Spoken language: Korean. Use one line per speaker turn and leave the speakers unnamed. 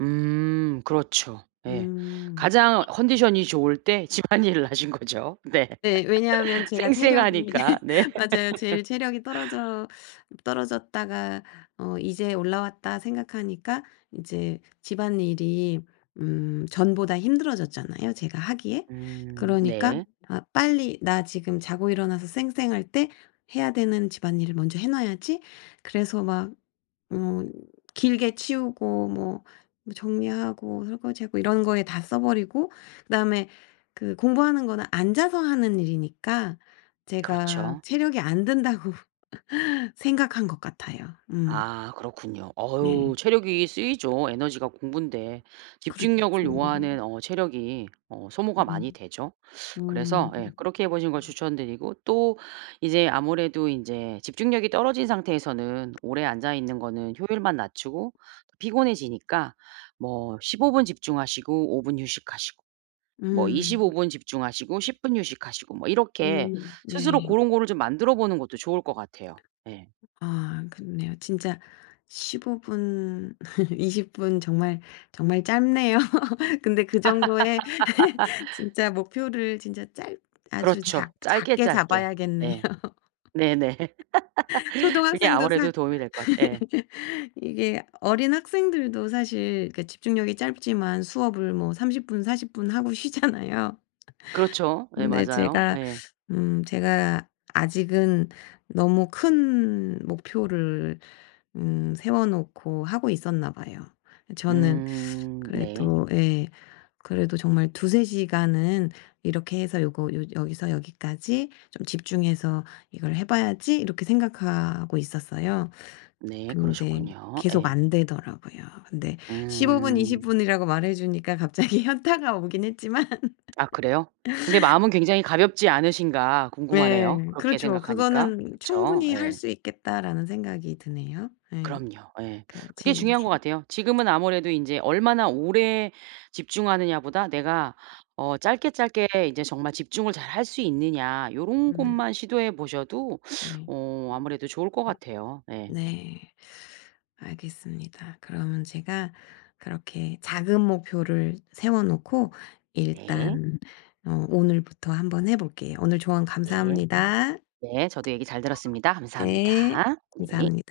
음, 그렇죠. 예.
음.
가장 컨디션이 좋을 때 집안일을 하신 거죠. 네.
네. 왜냐하면 제가 체력이
쌩쌩하니까. 네.
맞아요. 제일 체력이 떨어져 떨어졌다가 어 '이제 올라왔다.' 생각하니까 이제 집안일이 음 전보다 힘들어졌잖아요, 제가 하기에.
음
그러니까
네.
'아 빨리 나 지금 자고 일어나서 쌩쌩할 때 해야 되는 집안일을 먼저 해 놔야지.' 그래서 막 어 길게 치우고 뭐 정리하고 설거지하고 이런 거에 다 써 버리고 그다음에 그 공부하는 거는 앉아서 하는 일이니까 제가
그렇죠.
체력이 안 된다고 생각한 것 같아요. 음.
아 그렇군요.
네.
어유 체력이 쓰이죠, 에너지가 공부인데.
그렇죠.
집중력을 요하는 어 체력이 어 소모가
음.
많이 되죠.
음.
그래서 예,
음.
그렇게 해 보시는 걸 추천 드리고. 또 이제 아무래도 인제 집중력이 떨어진 상태에서는 오래 앉아 있는 거는 효율만 낮추고 피곤해지니까 뭐 15 분 집중하시고 5 분 휴식하시고, 뭐 25
음.
분 집중하시고 10 분 휴식하시고. 뭐 이렇게
음
스스로
네.
고런 거를 좀 만들어 보는 것도 좋을 것 같아요. 예.
아 그렇네요. 진짜 15 분 20 분 정말 정말 짧네요. 근데 그 정도의 진짜 목표를 진짜 짧 아주
그렇죠.
작
짧게
작게
짧게.
잡아야겠네요.
예. 네네. 그게
초등학생도 사
아무래도 도움이 될 것 같아요. 예.
이게 어린 학생들도 사실 그 집중력이 짧지만 수업을 뭐 30 분 40 분 하고 쉬잖아요.
그렇죠. 예
근데
맞아요.
제가
예.
음 제가 아직은 너무 큰 목표를 음 세워 놓고 하고 있었나 봐요. 저는
음 네.
그래도 예. 그래도 정말 '2-3 시간은 이렇게 해서 요거 요 여기서 여기까지 좀 집중해서 이걸 해 봐야지.' 이렇게 생각하고 있었어요.
네,
근데
그러셨군요.
계속
예.
안 되더라고요. 근데 15 분 20
음.
분이라고 말해 주니까 갑자기 현타가 오긴 했지만
아 그래요? 근데 마음은 굉장히 가볍지 않으신가 궁금하네요.
네,
그렇게
그렇죠.
생각하니까.
'그거는
그쵸?
충분히 할
예.
수 있겠다.'라는 생각이 드네요. 예.
그럼요. 예.
그러니까
그게
제
중요한
이제
것 같아요. 지금은 아무래도 인제 '얼마나 오래 집중하느냐.'보다 '내가 어 짧게 짧게 이제 정말 집중을 잘 할 수 있느냐.' 요런
좋아요.
것만 시도해 보셔도
네.
어 아무래도 좋을 것 같아요. 예.
네. 알겠습니다. 그러면 제가 그렇게 작은 목표를 세워 놓고
네.
일단 어 오늘부터 한번 해 볼게요. 오늘 조언
네.
감사합니다.
네, 저도 얘기 잘 들었습니다.
네.
감사합니다. 네.
감사합니다.